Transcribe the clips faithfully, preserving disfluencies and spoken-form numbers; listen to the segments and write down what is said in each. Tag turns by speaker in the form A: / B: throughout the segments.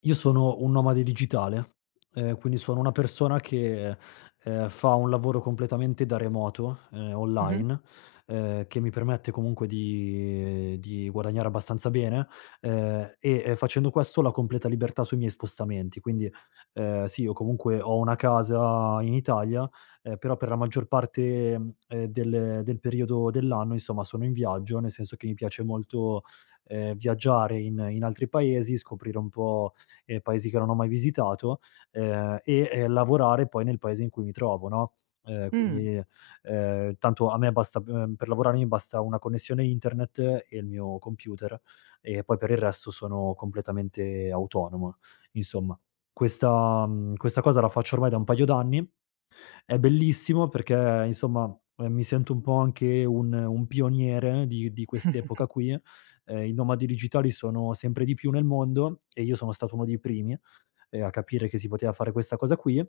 A: Io sono un nomade digitale, ehm, quindi sono una persona che ehm, fa un lavoro completamente da remoto, ehm,
B: Mh-mh.
A: online, ehm, che mi permette comunque di di guadagnare abbastanza bene, ehm, e, ehm, facendo questo ho la completa libertà sui miei spostamenti. Quindi, ehm, sì, io comunque ho una casa in Italia, ehm, però per la maggior parte, mhmm, ehm, del del periodo dell'anno, insomma, sono in viaggio, nel senso che mi piace molto ehm, viaggiare in in altri paesi, scoprire un po' eh, paesi che non ho mai visitato, ehm, e, ehm, lavorare poi nel paese in cui mi trovo, no, ehm,
B: Mh.
A: quindi, ehm, tanto a me basta, ehm, per lavorare mi basta una connessione internet e il mio computer, e poi per il resto sono completamente autonomo. Insomma, questa mhmm, questa cosa la faccio ormai da un paio d'anni, è bellissimo perché, insomma, ehm, mi sento un po' anche un un pioniere di di quest'epoca qui. Ehm, I nomadi digitali sono sempre di più nel mondo e io sono stato uno dei primi ehm, a capire che si poteva fare questa cosa qui.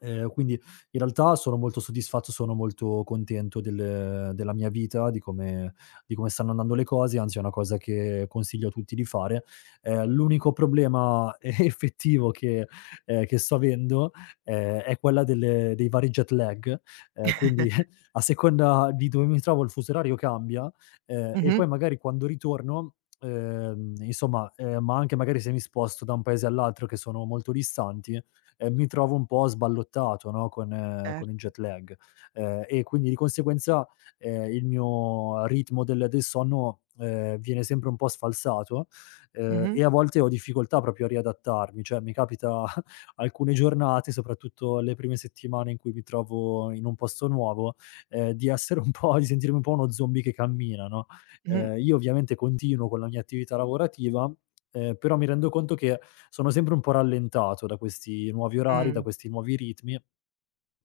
A: Ehm, quindi in realtà sono molto soddisfatto, sono molto contento del della mia vita, di come di come stanno andando le cose, anzi è una cosa che consiglio a tutti di fare. Ehm, l'unico problema effettivo che ehm, che sto avendo, ehm, è quella del dei vari jet lag, ehm, quindi a seconda di dove mi trovo il fuso orario cambia, ehm, e
B: Mh-mh.
A: poi magari quando ritorno, ehm, insomma, ehm, ma anche magari se mi sposto da un paese all'altro che sono molto distanti, ehm, mi trovo un po' sballottato, no, con, eh,
B: Cer
A: con il jet lag. Ehm, e quindi di conseguenza, ehm, il mio ritmo del del sonno ehm, viene sempre un po' sfalsato, ehm,
B: Mh-mh.
A: e a volte ho difficoltà proprio a riadattarmi, cioè mi capita alcune giornate, soprattutto le prime settimane in cui mi trovo in un posto nuovo, ehm, di essere un po', di sentirmi un po' uno zombie che cammina, no.
B: Mh.
A: Ehm, io ovviamente continuo con la mia attività lavorativa. Ehm, però mi rendo conto che sono sempre un po' rallentato da questi nuovi orari, da
B: Mh.
A: questi nuovi ritmi.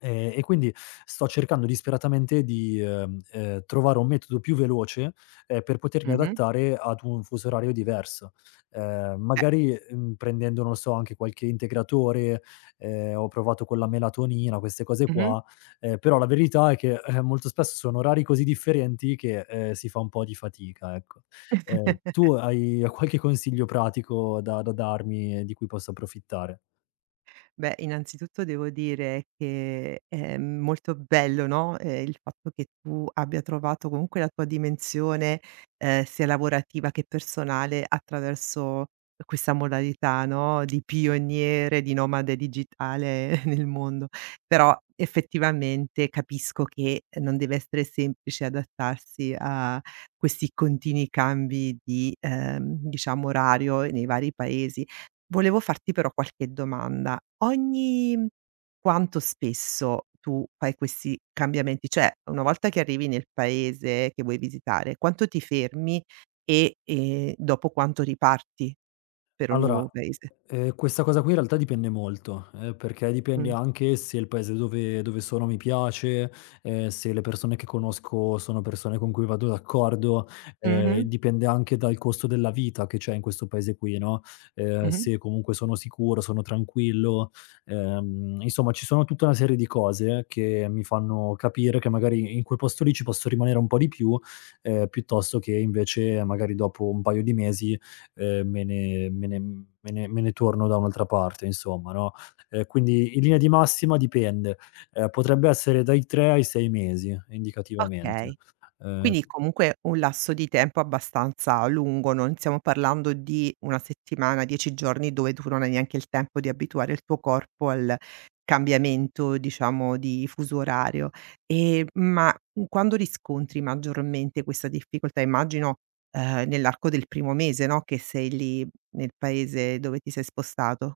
A: Ehm, e quindi sto cercando disperatamente di ehm, ehm, trovare un metodo più veloce, ehm, per potermi
B: Mh-mh.
A: adattare ad un fuso orario diverso. Ehm,
B: Eh.
A: magari, mhmm, prendendo, non lo so, anche qualche integratore, ehm, ho provato con la melatonina, queste cose
B: Mh-mh.
A: qua, ehm, però la verità è che, eh, molto spesso sono orari così differenti che, ehm, si fa un po' di fatica, ecco. Ehm, tu hai qualche consiglio pratico da da darmi, eh, di cui posso approfittare?
B: Beh, innanzitutto devo dire che è molto bello, no, ehm, il fatto che tu abbia trovato comunque la tua dimensione, ehm, sia lavorativa che personale attraverso questa modalità, no, di pioniere, di nomade digitale nel mondo. Però effettivamente capisco che non deve essere semplice adattarsi a questi continui cambi di, ehm, diciamo orario nei vari paesi. Volevo farti però qualche domanda. Ogni mhmm, quanto spesso tu fai questi cambiamenti? Cioè, una volta che arrivi nel paese che vuoi visitare, quanto ti fermi e, ehm, dopo quanto riparti per un
A: Allora,
B: nuovo paese?
A: ehm, questa cosa qui in realtà dipende molto, ehm, perché dipende
B: Mh.
A: anche se il paese dove dove sono mi piace, ehm, se le persone che conosco sono persone con cui vado d'accordo, ehm,
B: Mh-mh.
A: dipende anche dal costo della vita che c'è in questo paese qui, no, ehm,
B: Mh-mh.
A: se comunque sono sicuro, sono tranquillo, ehm, insomma ci sono tutta una serie di cose che mi fanno capire che magari in quel posto lì ci posso rimanere un po' di più, ehm, piuttosto che invece magari dopo un paio di mesi ehm, me ne me ne me ne me ne torno da un'altra parte, insomma, no. Ehm, quindi in linea di massima dipende. Ehm, potrebbe essere dai tre ai sei mesi, indicativamente.
B: Okay.
A: Ehm
B: Quindi comunque un lasso di tempo abbastanza lungo, non stiamo parlando di una settimana, dieci giorni dove tu non hai neanche il tempo di abituare il tuo corpo al cambiamento, diciamo, di fuso orario. Ehm, ma, mhmm, quando riscontri maggiormente questa difficoltà? Immagino, ehm, nell'arco del primo mese, no, che sei lì nel paese dove ti sei spostato.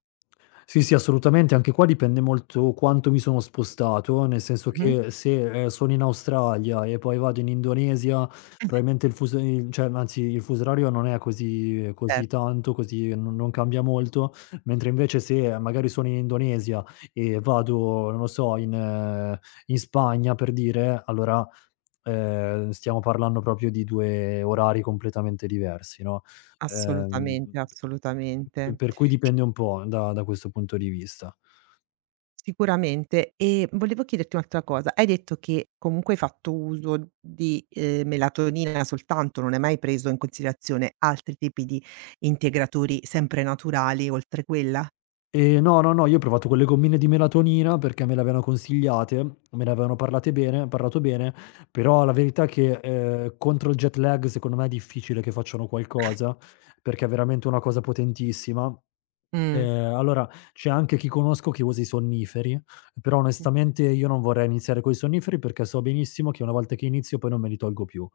A: Sì, sì, assolutamente. Anche qua dipende molto quanto mi sono spostato, nel senso
B: Mh-mh.
A: che se ehm, sono in Australia e poi vado in Indonesia, probabilmente il fuso il cioè, anzi, il fuso orario non è così
B: Cer
A: così tanto, così non non cambia molto, mentre invece se magari sono in Indonesia e vado, non lo so, in eh, in Spagna, per dire, allora ehm, stiamo parlando proprio di due orari completamente diversi, no. ehm
B: Assolutamente,
A: P
B: assolutamente.
A: Per cui dipende un po' da da questo punto di vista.
B: Sicuramente. E volevo chiederti un'altra cosa. Hai detto che comunque hai fatto uso di, ehm, melatonina soltanto, non hai mai preso in considerazione altri tipi di integratori sempre naturali oltre quella?
A: Ehm, no, no, no, io ho provato quelle gommine di melatonina perché me le avevano consigliate, me ne avevano parlate bene parlato bene, però la verità è che, ehm, contro il jet lag secondo me è difficile che facciano qualcosa, perché è veramente una cosa potentissima.
B: Mh,
A: Ehm, allora c'è anche chi conosco che usa i sonniferi, però
B: mh,
A: onestamente io non vorrei iniziare coi sonniferi perché so benissimo che una volta che inizio poi non me li tolgo più,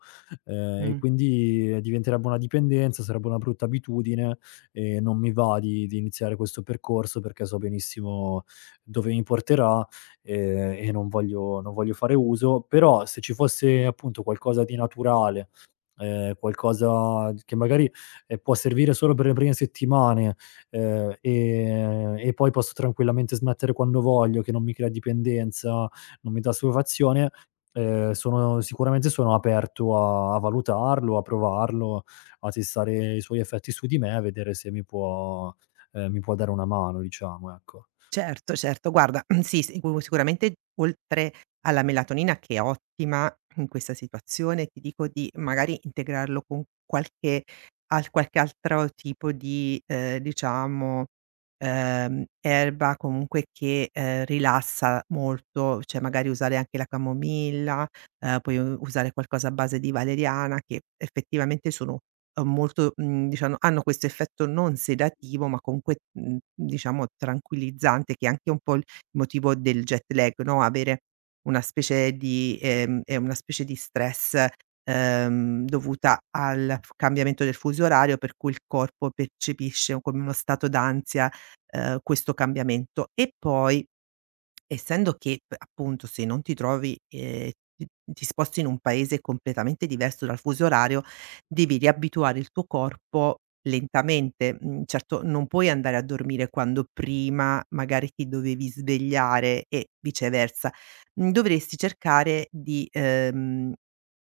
A: ehm, e
B: mh.
A: quindi, eh, diventerebbe una dipendenza, sarebbe una brutta abitudine e non mi va di di iniziare questo percorso perché so benissimo dove mi porterà, ehm, e non voglio non voglio fare uso. Però se ci fosse appunto qualcosa di naturale, ehm, qualcosa che magari ehm, può servire solo per le prime settimane, ehm, e e poi posso tranquillamente smettere quando voglio, che non mi crea dipendenza, non mi dà soddisfazione, ehm, sono sicuramente sono aperto a a valutarlo, a provarlo, a testare i suoi effetti su di me, a vedere se mi può, ehm, mi può dare una mano, diciamo, ecco.
B: Certo, certo. Guarda, sì, sicu sicuramente oltre alla melatonina che è ottima in questa situazione, ti dico di magari integrarlo con qualche al qualche altro tipo di, ehm, diciamo, ehm, erba comunque che, ehm, rilassa molto, cioè magari usare anche la camomilla, ehm, puoi u usare qualcosa a base di valeriana che effettivamente sono uhm, molto mhmm, diciano hanno questo effetto non sedativo, ma comunque, mhmm, diciamo tranquillizzante, che è anche un po' il motivo del jet lag, no, avere una specie di ehm, è una specie di stress, ehm, dovuta al f cambiamento del fuso orario, per cui il corpo percepisce come uno stato d'ansia, ehm, questo cambiamento. E poi, essendo che p appunto, se non ti trovi ehm, ti ti sposti in un paese completamente diverso dal fuso orario, devi riabituare il tuo corpo lentamente. Mhmm, certo non puoi andare a dormire quando prima magari ti dovevi svegliare e viceversa. Mhmm, dovresti cercare di, ehm,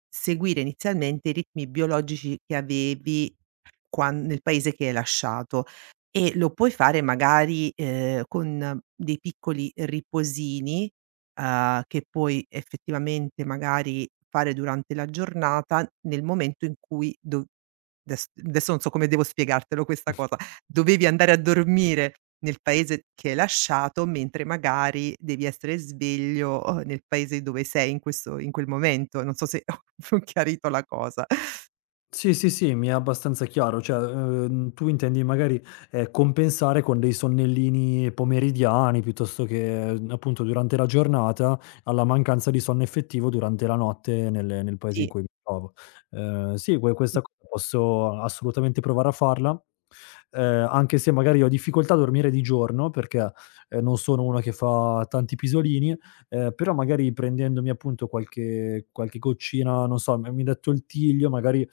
B: seguire inizialmente i ritmi biologici che avevi quan nel paese che hai lasciato. E lo puoi fare magari, ehm, con dei piccoli riposini, uhm, che puoi effettivamente magari fare durante la giornata nel momento in cui dov des adesso non so come devo spiegartelo questa cosa, dovevi andare a dormire nel paese che hai lasciato, mentre magari devi essere sveglio, uhm, nel paese dove sei in questo in quel momento. Non so se ho chiarito la cosa.
A: Sì, sì, sì, mi è abbastanza chiaro, cioè, uhm, tu intendi magari ehm, compensare con dei sonnellini pomeridiani piuttosto che, mhmm, appunto durante la giornata, alla mancanza di sonno effettivo durante la notte nel nel paese in
B: Sì,
A: cui mi trovo. Ehm, sì, que questa
B: mh,
A: cosa posso assolutamente provare a farla, ehm, anche se magari ho difficoltà a dormire di giorno perché ehm, non sono uno che fa tanti pisolini, ehm, però magari prendendomi appunto qualche qualche goccina, non so, mi mi hai detto il tiglio, magari,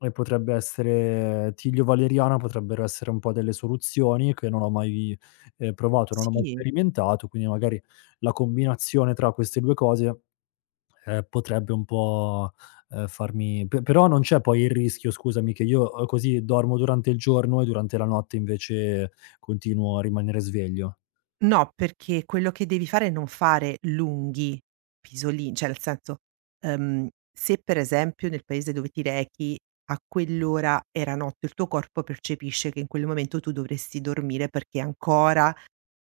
A: e potrebbe essere tiglio valeriana, potrebbero essere un po' delle soluzioni che non ho mai ehm, provato, non ho mai
B: sì.
A: sperimentato, quindi magari la combinazione tra queste due cose ehm, potrebbe un po', ehm, farmi pe però non c'è poi il rischio, scusami, che io uhm, così dormo durante il giorno e durante la notte invece continuo a rimanere sveglio?
B: No, perché quello che devi fare è non fare lunghi pisolin cioè, nel senso, ehm, se per esempio nel paese dove ti rechi a quell'ora era notte, il tuo corpo percepisce che in quel momento tu dovresti dormire perché ancora,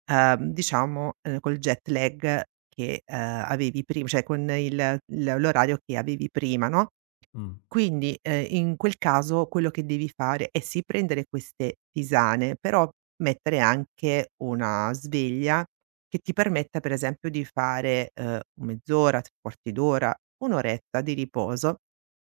B: ehm, diciamo, ehm, col jet lag che, ehm, avevi prim cioè con il il l'orario che avevi prima, no?
A: Mh.
B: Quindi, ehm, in quel caso quello che devi fare è sì prendere queste tisane, però mettere anche una sveglia che ti permetta per esempio di fare, ehm, mezz'ora, tre quarti d'ora, una oretta di riposo,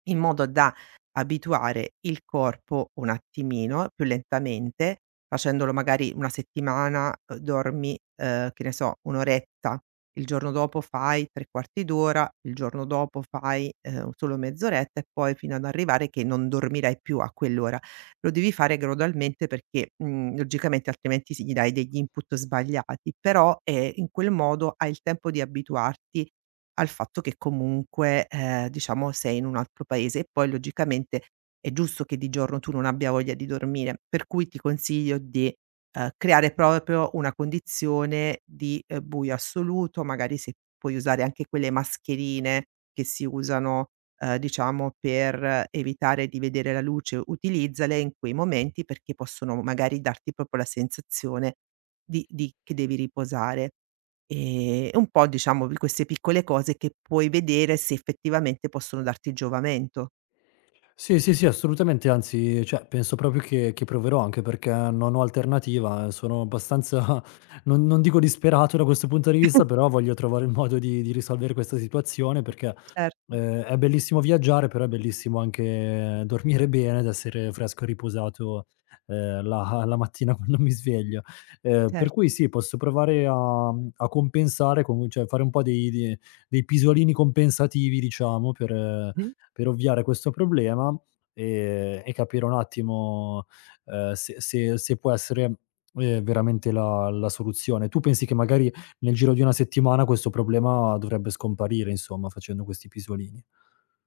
B: in modo da abituare il corpo un attimino, più lentamente, facendolo magari una settimana, uhm, dormi, ehm, che ne so, una oretta, il giorno dopo fai tre quarti d'ora, il giorno dopo fai, ehm, solo mezz'oretta e poi fino ad arrivare che non dormirai più a quell'ora. Lo devi fare gradualmente perché, mhmm, logicamente altrimenti sì, gli dai degli input sbagliati, però, ehm, in quel modo hai il tempo di abituarti al fatto che comunque, ehm, diciamo sei in un altro paese e poi logicamente è giusto che di giorno tu non abbia voglia di dormire, per cui ti consiglio di ehm, creare proprio una condizione di, ehm, buio assoluto, magari se puoi usare anche quelle mascherine che si usano, ehm, diciamo per evitare di vedere la luce, utilizzale in quei momenti perché possono magari darti proprio la sensazione di di che devi riposare. Ehm, un po' diciamo di queste piccole cose che puoi vedere se effettivamente possono darti giovamento.
A: Sì, sì, sì, assolutamente, anzi, cioè, penso proprio che che proverò, anche perché non ho alternativa, eh, sono abbastanza non non dico disperato da questo punto di vista, però voglio trovare il modo di di risolvere questa situazione perché,
B: Certo,
A: Ehm, è bellissimo viaggiare, però è bellissimo anche dormire bene ed essere fresco e riposato, ehm, la la mattina quando mi sveglio. Ehm, per
B: certo.
A: cui sì, posso provare a mhmm, a compensare, con cioè, fare un po' dei de dei pisolini compensativi, diciamo, per, eh,
B: Mh.
A: per ovviare questo problema, ehm, e capire un attimo ehm, se se se può essere ehm, veramente la la soluzione. Tu pensi che magari nel giro di una settimana questo problema dovrebbe scomparire, insomma, facendo questi pisolini?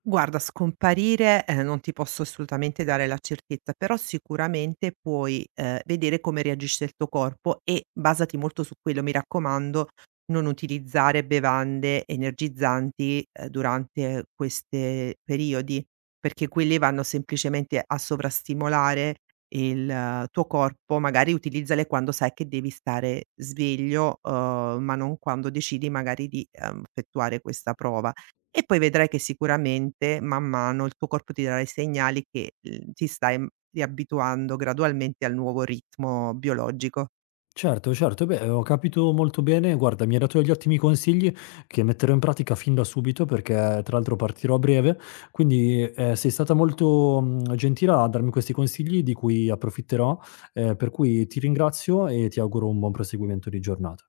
B: Guarda, scomparire, ehm, non ti posso assolutamente dare la certezza, però sicuramente puoi, ehm, vedere come reagisce il tuo corpo e basati molto su quello. Mi raccomando, non utilizzare bevande energizzanti, ehm, durante queste periodi, perché quelli vanno semplicemente a sovrastimolare il eh, tuo corpo. Magari utilizzale quando sai che devi stare sveglio, uhm, ma non quando decidi magari di, ehm, effettuare questa prova. E poi vedrai che sicuramente man mano il tuo corpo ti darà i segnali che, uhm, ti stai, mhmm, riabituando gradualmente al nuovo ritmo biologico.
A: Certo, certo, beh, ho capito molto bene. Guarda, mi hai dato degli ottimi consigli che metterò in pratica fin da subito perché tra l'altro partirò a breve, quindi, ehm, sei stata molto, mhmm, gentile a darmi questi consigli di cui approfitterò, ehm, per cui ti ringrazio e ti auguro un buon proseguimento di giornata.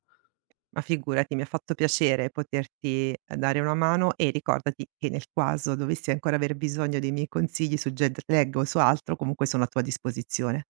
B: Ma figurati, mi ha fatto piacere poterti, ehm, dare una mano e ricordati che nel caso dovessi ancora aver bisogno dei miei consigli su jet lag o su altro, comunque sono a tua disposizione.